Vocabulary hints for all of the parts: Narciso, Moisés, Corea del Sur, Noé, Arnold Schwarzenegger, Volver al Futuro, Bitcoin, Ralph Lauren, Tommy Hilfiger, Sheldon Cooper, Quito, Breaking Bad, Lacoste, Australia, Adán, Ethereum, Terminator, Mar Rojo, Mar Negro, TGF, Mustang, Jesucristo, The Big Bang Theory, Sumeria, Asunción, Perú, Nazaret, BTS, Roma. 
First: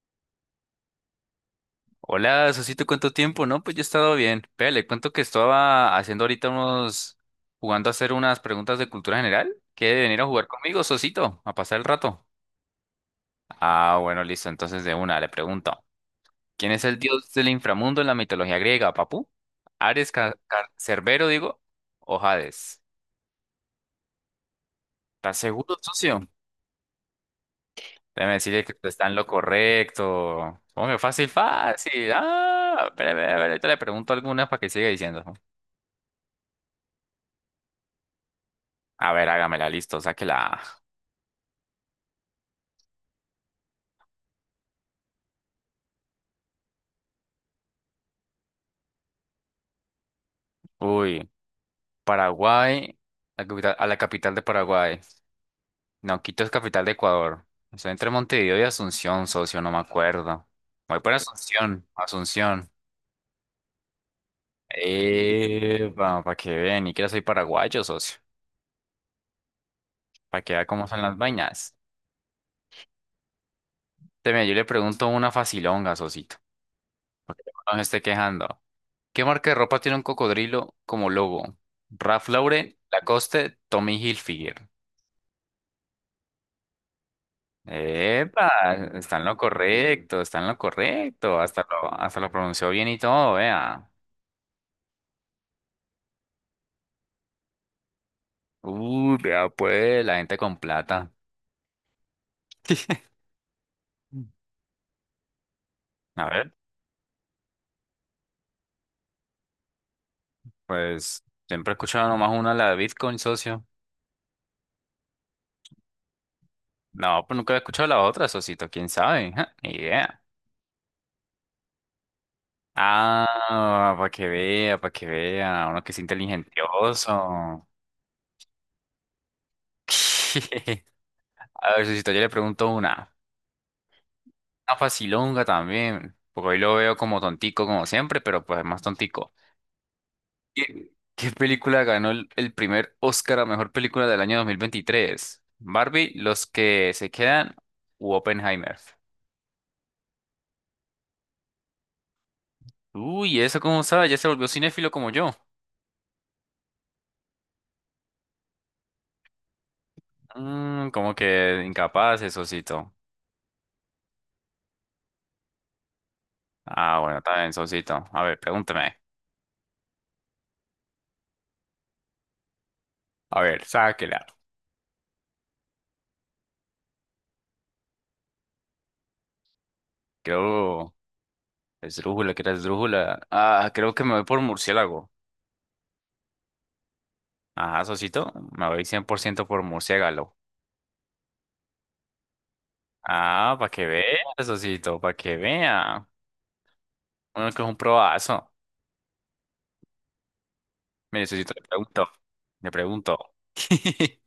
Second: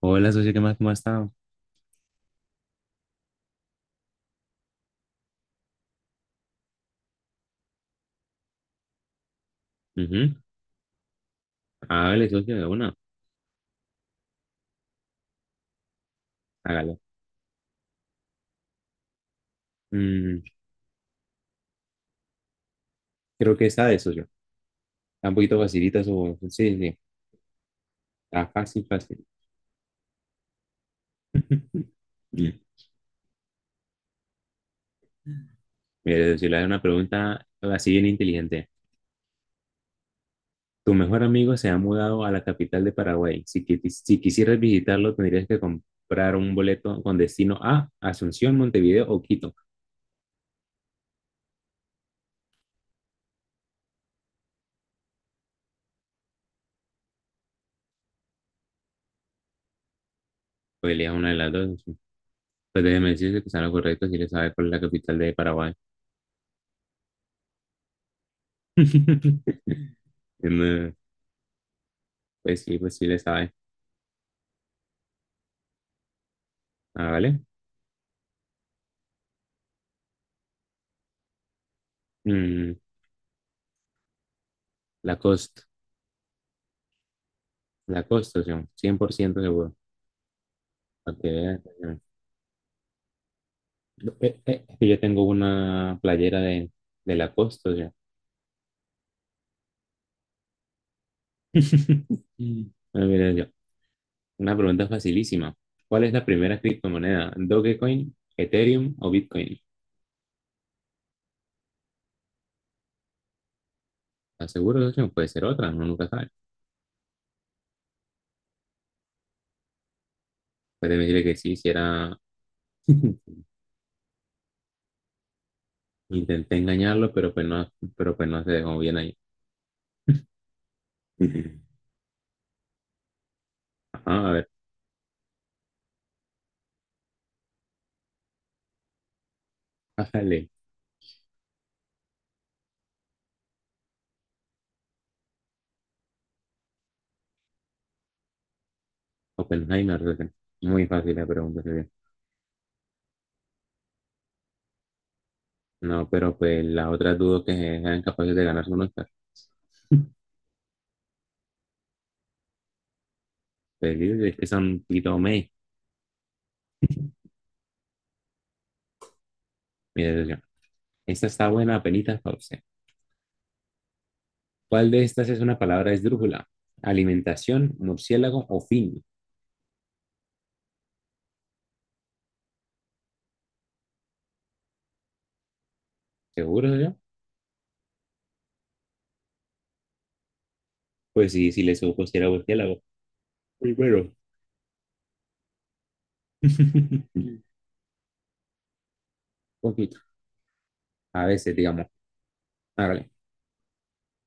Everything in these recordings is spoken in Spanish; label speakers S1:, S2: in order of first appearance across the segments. S1: Hola, socio, ¿qué más? ¿Cómo ha estado?
S2: Hola, Sosito, ¿cuánto tiempo? No, pues yo he estado bien. Vea, le cuento que estaba haciendo ahorita unos, jugando a hacer unas preguntas de cultura general. ¿Quiere venir a
S1: Ujú.
S2: jugar conmigo, Sosito? A pasar el rato.
S1: Hágale, socio, de una.
S2: Ah, bueno, listo. Entonces de una, le pregunto. ¿Quién es
S1: Hágalo.
S2: el dios del inframundo en la mitología griega, Papú? ¿Ares,
S1: Mm,
S2: Cerbero, digo? ¿O Hades?
S1: creo que esta de socio. Está un
S2: ¿Estás
S1: poquito
S2: seguro,
S1: facilita
S2: socio?
S1: su... Sí, sí.
S2: Déjeme
S1: Está
S2: decirle que
S1: fácil,
S2: usted está en
S1: fácil.
S2: lo correcto. Hombre, fácil, fácil.
S1: Mm.
S2: Ah, espere, espere, espere, ahorita le pregunto algunas para que siga diciendo.
S1: Mire, socio, le hago una pregunta así bien inteligente.
S2: A ver, hágamela, listo, sáquela.
S1: Tu mejor amigo se ha mudado a la capital de Paraguay. Si quisieras visitarlo, tendrías que comprar un boleto con destino a Asunción, Montevideo o Quito.
S2: Uy, Paraguay, a la capital de Paraguay. No, Quito es capital de Ecuador. Estoy entre Montevideo y Asunción, socio, no me acuerdo.
S1: Pues
S2: Voy
S1: elija
S2: por
S1: una de las dos,
S2: Asunción,
S1: socio.
S2: Asunción.
S1: Pues déjeme decirle que está lo correcto si le sabe cuál es la capital de Paraguay.
S2: Para que vean, ni siquiera soy paraguayo, socio. Para que vea cómo
S1: No,
S2: son las vainas.
S1: pues sí, pues sí le sabe.
S2: Teme, yo le pregunto una facilonga, socito.
S1: Ah, ¿vale?
S2: No me esté quejando. ¿Qué marca de ropa tiene un cocodrilo como logo? Ralph
S1: Mm,
S2: Lauren, Lacoste, Tommy Hilfiger.
S1: Lacoste. Lacoste, o sea,
S2: Epa,
S1: cien por
S2: está en lo
S1: ciento seguro.
S2: correcto, está en lo
S1: Para que
S2: correcto.
S1: veas,
S2: Hasta
S1: o
S2: lo,
S1: sea,
S2: hasta lo pronunció bien y todo, vea.
S1: no, yo tengo una playera de Lacoste, o sea.
S2: Uy, vea, pues, la gente con plata.
S1: Ah, mira, yo. Una pregunta facilísima. ¿Cuál es la
S2: A ver,
S1: primera criptomoneda? ¿Dogecoin, Ethereum o Bitcoin?
S2: pues, siempre he escuchado nomás una, la de Bitcoin, socio.
S1: ¿Estás seguro, socio? Puede ser otra, uno nunca sabe.
S2: No, pues nunca he escuchado la otra, socito, quién sabe. Ja, ni idea.
S1: Puede decirle que sí, si era...
S2: Ah, para que vea, para que vea. Uno que es
S1: Intenté engañarlo,
S2: inteligentioso.
S1: pero pues no se dejó bien ahí.
S2: A ver, socito, yo le pregunto una.
S1: Ajá, a ver,
S2: Una facilonga también, porque hoy lo veo como tontico como siempre, pero pues más tontico.
S1: bájale.
S2: ¿Qué película ganó el primer Oscar a mejor película del año 2023? ¿Barbie, Los que se quedan u Oppenheimer?
S1: Oppenheimer, socio. Muy fácil la pregunta.
S2: Uy, ¿eso cómo sabe? Ya se volvió cinéfilo como yo.
S1: No, pero pues las otras dudo que sean capaces de ganarse un Oscar.
S2: Mm, como que incapaz, Sosito.
S1: Perdidos es que son un poquito meh,
S2: Ah, bueno, también, Sosito. A ver, pregúntame.
S1: mi decepción. Esta está buena, penita para usted.
S2: A ver, sáquela.
S1: ¿Cuál de estas es una palabra esdrújula? ¿Alimentación, murciélago o fin?
S2: Creo... Esdrújula, ¿qué era esdrújula? Ah, creo que me voy por murciélago.
S1: ¿Seguro yo?
S2: Ajá, Sosito, me voy 100% por ciento por murciélago.
S1: Pues sí, si le supo si era murciélago.
S2: Ah, para que
S1: Primero.
S2: vea, Sosito, para que vea.
S1: Un
S2: Uno que es un probazo.
S1: poquito. A
S2: Mire,
S1: veces,
S2: Sosito, le
S1: digamos.
S2: pregunto. Le
S1: Hágale.
S2: pregunto.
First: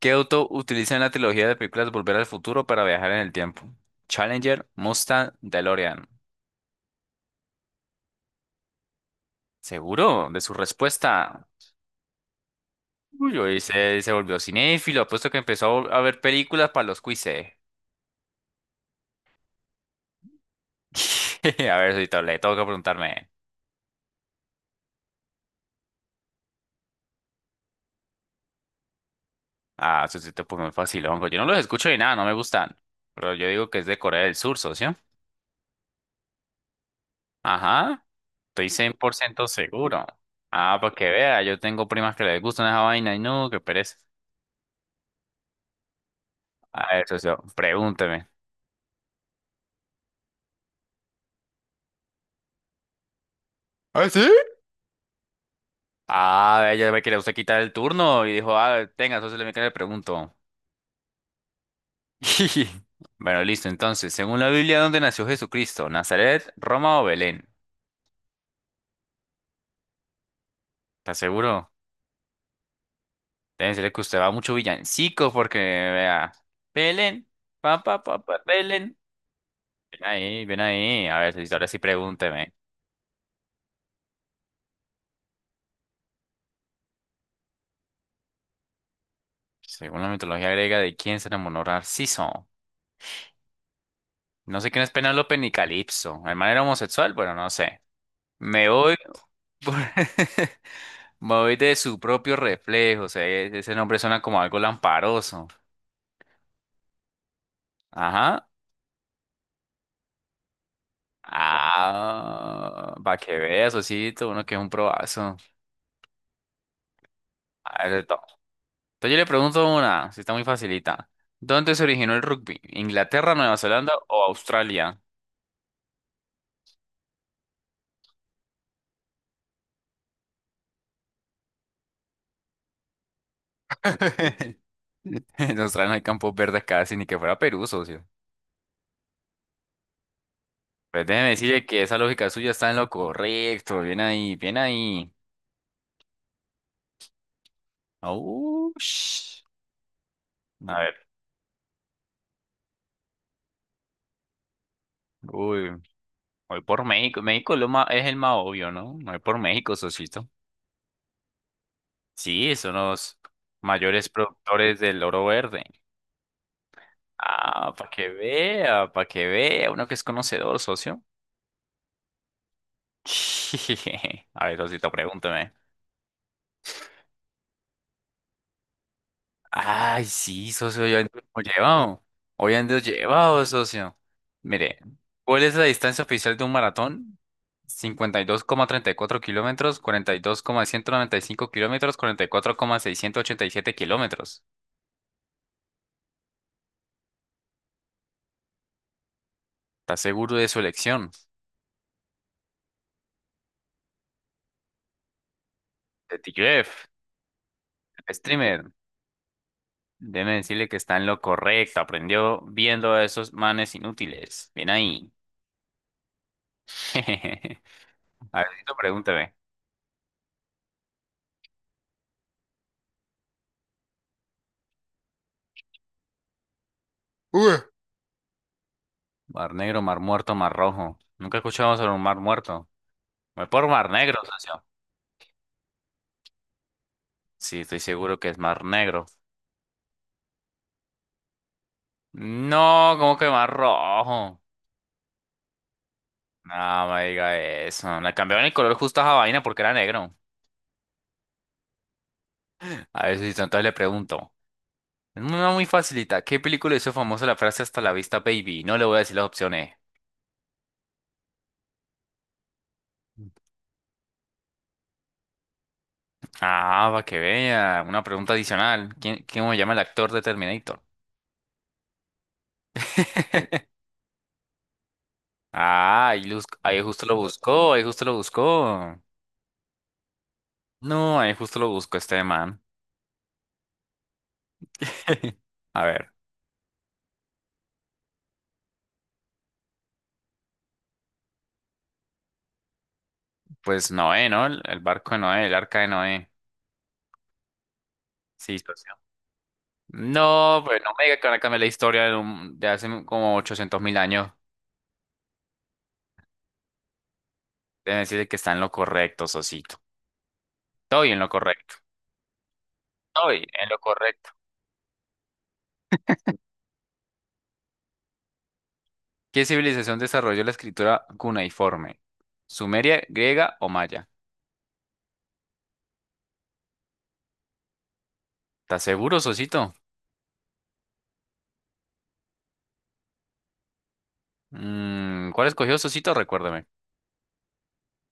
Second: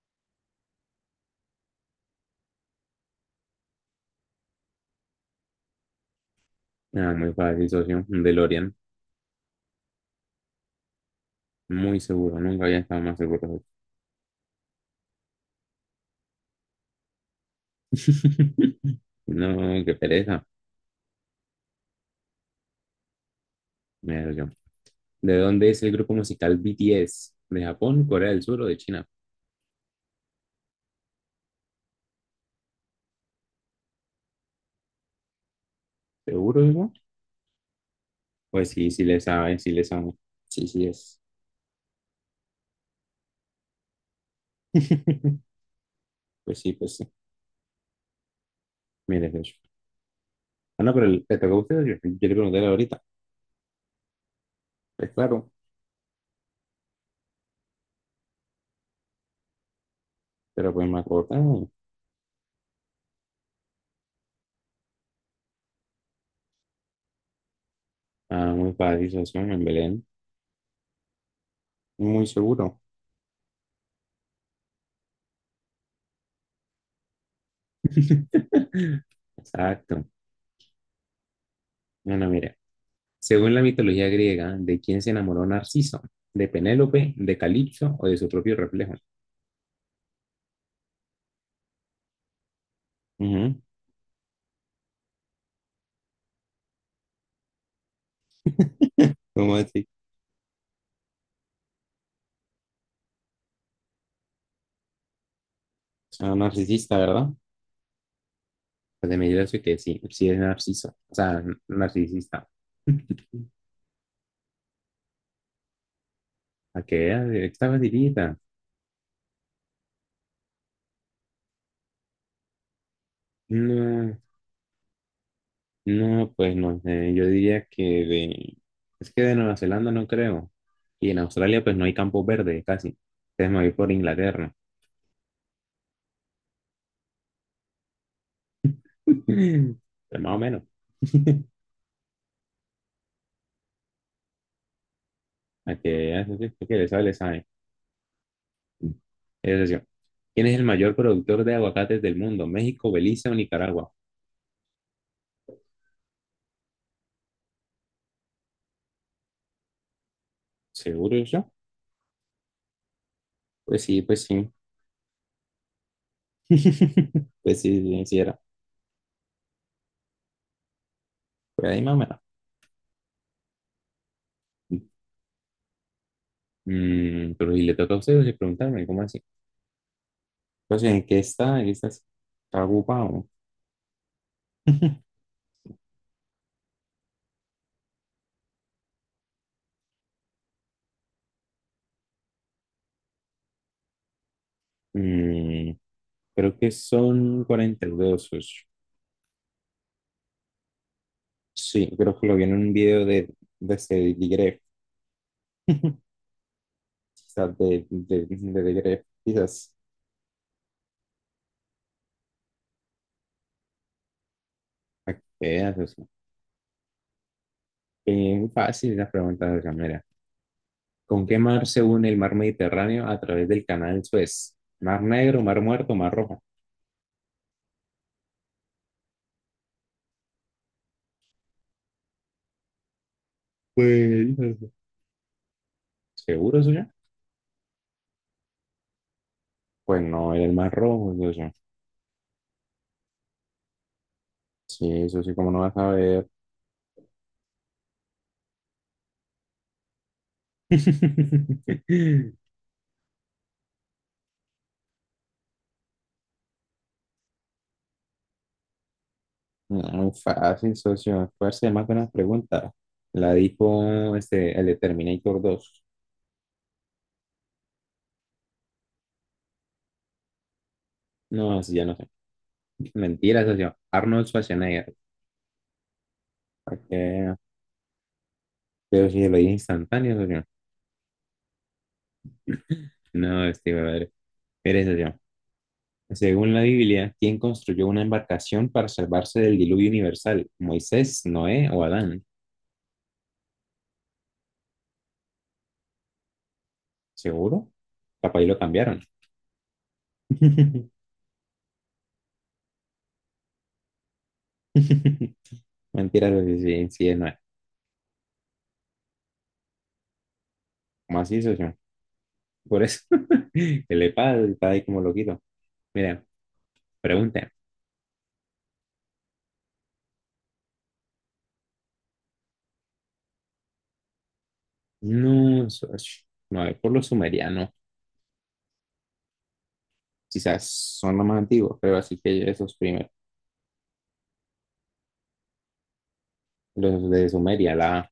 S2: ¿Qué auto utiliza en la trilogía de películas Volver al Futuro para viajar en el tiempo? Challenger, Mustang, DeLorean.
S1: Ah, muy fácil, socio. Un DeLorean.
S2: ¿Seguro de su respuesta?
S1: Muy seguro. Nunca había estado más
S2: Uy, hoy
S1: seguro.
S2: se volvió cinéfilo, apuesto que empezó a ver películas para los quizzes.
S1: No, qué pereza.
S2: A ver, Sosito, le tengo que preguntarme.
S1: Mi decepción. ¿De dónde es el grupo musical BTS? ¿De Japón, Corea del Sur o de China?
S2: Ah, eso sí te puso muy facilón. Pues yo no los escucho ni nada, no me gustan. Pero yo digo que es de Corea del Sur, socio.
S1: ¿Seguro, hijo?
S2: Ajá, estoy
S1: Pues sí,
S2: cien
S1: sí
S2: por
S1: le
S2: ciento
S1: sabe, sí le
S2: seguro.
S1: sabe. Sí,
S2: Ah,
S1: sí
S2: para que
S1: es.
S2: vea, yo tengo primas que les gustan esa vaina y no, qué pereza.
S1: Pues sí,
S2: A
S1: pues
S2: ver,
S1: sí.
S2: socio, pregúnteme.
S1: Mire, de hecho. Ah, no, pero le tocó a usted. Yo le pregunté ahorita.
S2: ¿Ah, sí?
S1: Pues claro,
S2: Ah, ella ve que le gusta quitar el turno y dijo, ah, tenga, socio, le me le pregunto.
S1: pero pues me acordaba.
S2: Bueno, listo, entonces, según la Biblia, ¿dónde nació Jesucristo? ¿Nazaret, Roma o Belén?
S1: Ah, muy fácil, socio, en Belén.
S2: ¿Estás seguro?
S1: Muy seguro.
S2: Debe ser que usted va mucho villancico porque vea. Belén, pa, pa, pa, pa, Belén. Ven
S1: Exacto.
S2: ahí, ven ahí. A ver, si, ahora sí
S1: Bueno,
S2: pregúnteme.
S1: mira, según la mitología griega, ¿de quién se enamoró Narciso? ¿De Penélope, de Calipso o de su propio reflejo?
S2: Según la mitología griega, ¿de quién se enamoró Narciso?
S1: Ujú.
S2: No sé quién es Penélope ni Calipso. ¿El man era homosexual? Bueno, no sé. Me voy
S1: ¿Cómo
S2: por-
S1: así?
S2: Me voy de su propio reflejo. O sea, ese nombre suena como algo lamparoso.
S1: Sea, narcisista, ¿verdad?
S2: Ajá.
S1: Pues de medida eso que sí, sí es narciso, o sea, narcisista.
S2: Ah, para que veas, Osito, uno que es un probazo.
S1: A que vea, estaba
S2: A ver, entonces
S1: dirigida.
S2: yo le pregunto una, si está muy facilita. ¿Dónde se originó el rugby? ¿Inglaterra, Nueva Zelanda
S1: No,
S2: o Australia?
S1: no, pues no sé, yo diría que de, es que de Nueva Zelanda no creo. Y en Australia pues no hay campo verde casi. Entonces me voy por Inglaterra.
S2: En Australia no hay campos verdes casi, ni que fuera Perú, socio.
S1: Pero más o menos.
S2: Pues déjeme decirle que esa lógica suya está en lo correcto. Bien ahí, bien ahí.
S1: A que vea, eso sí, que le sabe, le sabe.
S2: Aush.
S1: Es decir, ¿quién es el
S2: A
S1: mayor
S2: ver,
S1: productor de aguacates del mundo? ¿México, Belice o Nicaragua?
S2: uy, voy por México. México es, es el más obvio, ¿no? Voy por México, socito.
S1: ¿Seguro yo?
S2: Sí, son los
S1: Pues sí,
S2: mayores
S1: pues sí.
S2: productores del oro verde.
S1: Pues
S2: Ah,
S1: sí, sí, sí era.
S2: para que vea, uno que es conocedor, socio.
S1: Por ahí más o menos.
S2: A ver, Osito, pregúntame.
S1: Mm, pero si le toca a ustedes preguntarme, ¿cómo así?
S2: Ay, sí, socio,
S1: Entonces,
S2: yo
S1: ¿en
S2: ando
S1: qué
S2: como
S1: está? ¿En qué estás?
S2: llevado. Hoy
S1: ¿Está
S2: ando
S1: ocupado?
S2: llevado, socio. Mire, ¿cuál es la distancia oficial de un maratón? 52,34 kilómetros, cuarenta y dos coma ciento noventa y cinco kilómetros, cuarenta y cuatro coma seiscientos ochenta y siete kilómetros.
S1: Mm, creo que son 42.
S2: ¿Estás seguro de su elección?
S1: Sí, creo que lo vi en un video de este Digref,
S2: De TGF,
S1: quizás de
S2: streamer.
S1: Digref, quizás.
S2: Déjeme decirle que está en lo correcto. Aprendió viendo a esos manes inútiles. Bien ahí.
S1: Para que veas, o sea,
S2: A ver, Osito,
S1: fácil la
S2: pregúntame.
S1: pregunta de mira. ¿Con qué mar se une el mar Mediterráneo a través del canal Suez? ¿Mar Negro, Mar Muerto, Mar Rojo?
S2: Uy. Mar negro, mar muerto, mar rojo. Nunca escuchamos sobre un mar muerto. Voy por mar negro,
S1: Pues,
S2: socio.
S1: ¿seguro eso ya?
S2: Sí, estoy seguro que es mar negro.
S1: Pues no, era el más rojo, es eso.
S2: No, ¿cómo que mar rojo?
S1: Sí, eso sí, como no vas a ver.
S2: No, no me diga eso. Le cambiaron el color justo a esa vaina porque era negro. A ver si entonces le pregunto. Es una muy facilita. ¿Qué película hizo famosa la frase hasta la vista, baby? No le voy a decir las opciones.
S1: No, fácil, socio. Fuerza más buenas preguntas. La dijo este, el de Terminator 2.
S2: Ah, para que vea. Una pregunta adicional. ¿Quién, cómo se llama el actor de Terminator?
S1: No, así ya no sé. Mentira, socio. Arnold Schwarzenegger.
S2: Ah, ahí,
S1: ¿Para
S2: ahí justo lo
S1: qué?
S2: buscó, ahí justo lo buscó.
S1: Pero si lo dije instantáneo, socio.
S2: No, ahí justo lo busco este man.
S1: No, este, brother. Eres, socio.
S2: A ver,
S1: Según la Biblia, ¿quién construyó una embarcación para salvarse del diluvio universal? ¿Moisés, Noé o Adán?
S2: pues Noé, ¿no? El barco de Noé, el arca de Noé.
S1: ¿Seguro? Capaz ahí lo
S2: Sí, socio.
S1: cambiaron.
S2: No, pues no me diga que van a cambiar la historia de hace como 800.000 años.
S1: Mentira, pero sí, sí, sí es nuevo.
S2: Deben decirle que está en lo correcto, socito. Estoy en lo
S1: Macizo, sí.
S2: correcto.
S1: Por eso,
S2: Estoy en lo
S1: el
S2: correcto.
S1: EPAD está ahí como loquito. Mira, pregunta.
S2: ¿Qué civilización desarrolló la escritura cuneiforme? ¿Sumeria, griega o maya?
S1: No, a ver, por los sumerianos,
S2: ¿Estás seguro, socito?
S1: quizás son los más antiguos, pero así que esos primeros,
S2: Mm, ¿cuál escogió, socito? Recuérdame.
S1: los de Sumeria, la...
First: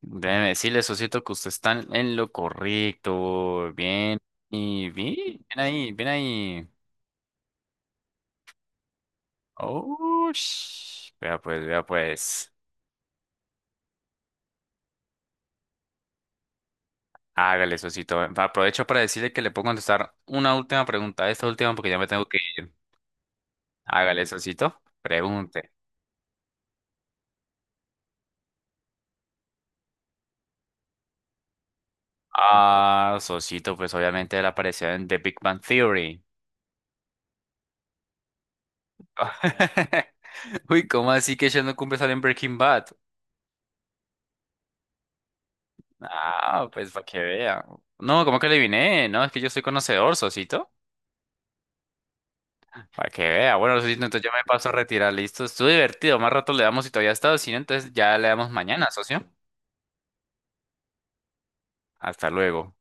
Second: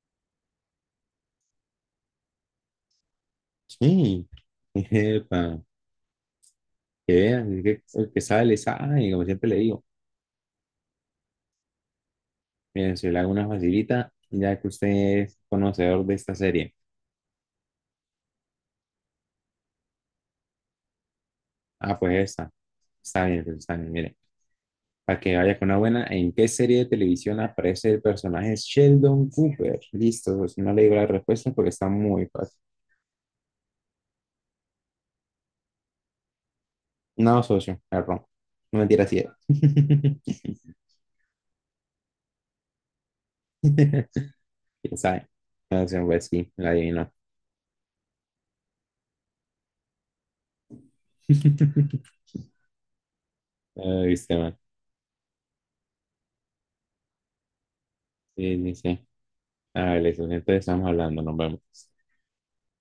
S2: Déjeme decirle, socito, que usted está en lo correcto. Bien,
S1: Sí,
S2: y bien, bien
S1: epa,
S2: ahí, bien ahí.
S1: que vean, es que el que sabe le sabe, como siempre le digo.
S2: Oh, vea pues, vea pues.
S1: Miren, si le hago una facilita, ya que usted es conocedor de esta serie.
S2: Hágale, socito. Aprovecho para decirle que le puedo contestar una última pregunta. Esta última porque
S1: Ah,
S2: ya me
S1: pues
S2: tengo que
S1: esta.
S2: ir.
S1: Está bien, pues está bien, mire.
S2: Hágale, socito.
S1: Para que vaya con
S2: Pregunte.
S1: una buena. ¿En qué serie de televisión aparece el personaje Sheldon Cooper? Listo, pues no le digo la respuesta porque está muy fácil.
S2: Ah, socito, pues obviamente él apareció en The Big Bang Theory.
S1: No, socio, error. No mentira, sí era.
S2: Uy, ¿cómo así que ella no cumple salir en Breaking Bad?
S1: ¿Quién sabe? Entonces, pues sí,
S2: Ah,
S1: la
S2: pues para
S1: adivinó.
S2: que vea. No, ¿cómo que adiviné? No, es que yo soy conocedor, Sosito. Para que vea. Bueno, Sosito,
S1: Ay,
S2: entonces yo
S1: viste,
S2: me
S1: man.
S2: paso a retirar. Listo, estuvo divertido. Más rato le damos si todavía está, si no, entonces ya le damos
S1: Sí, sí,
S2: mañana,
S1: sí.
S2: socio.
S1: A ver, socio, entonces estamos hablando, nos vemos.
S2: Hasta luego.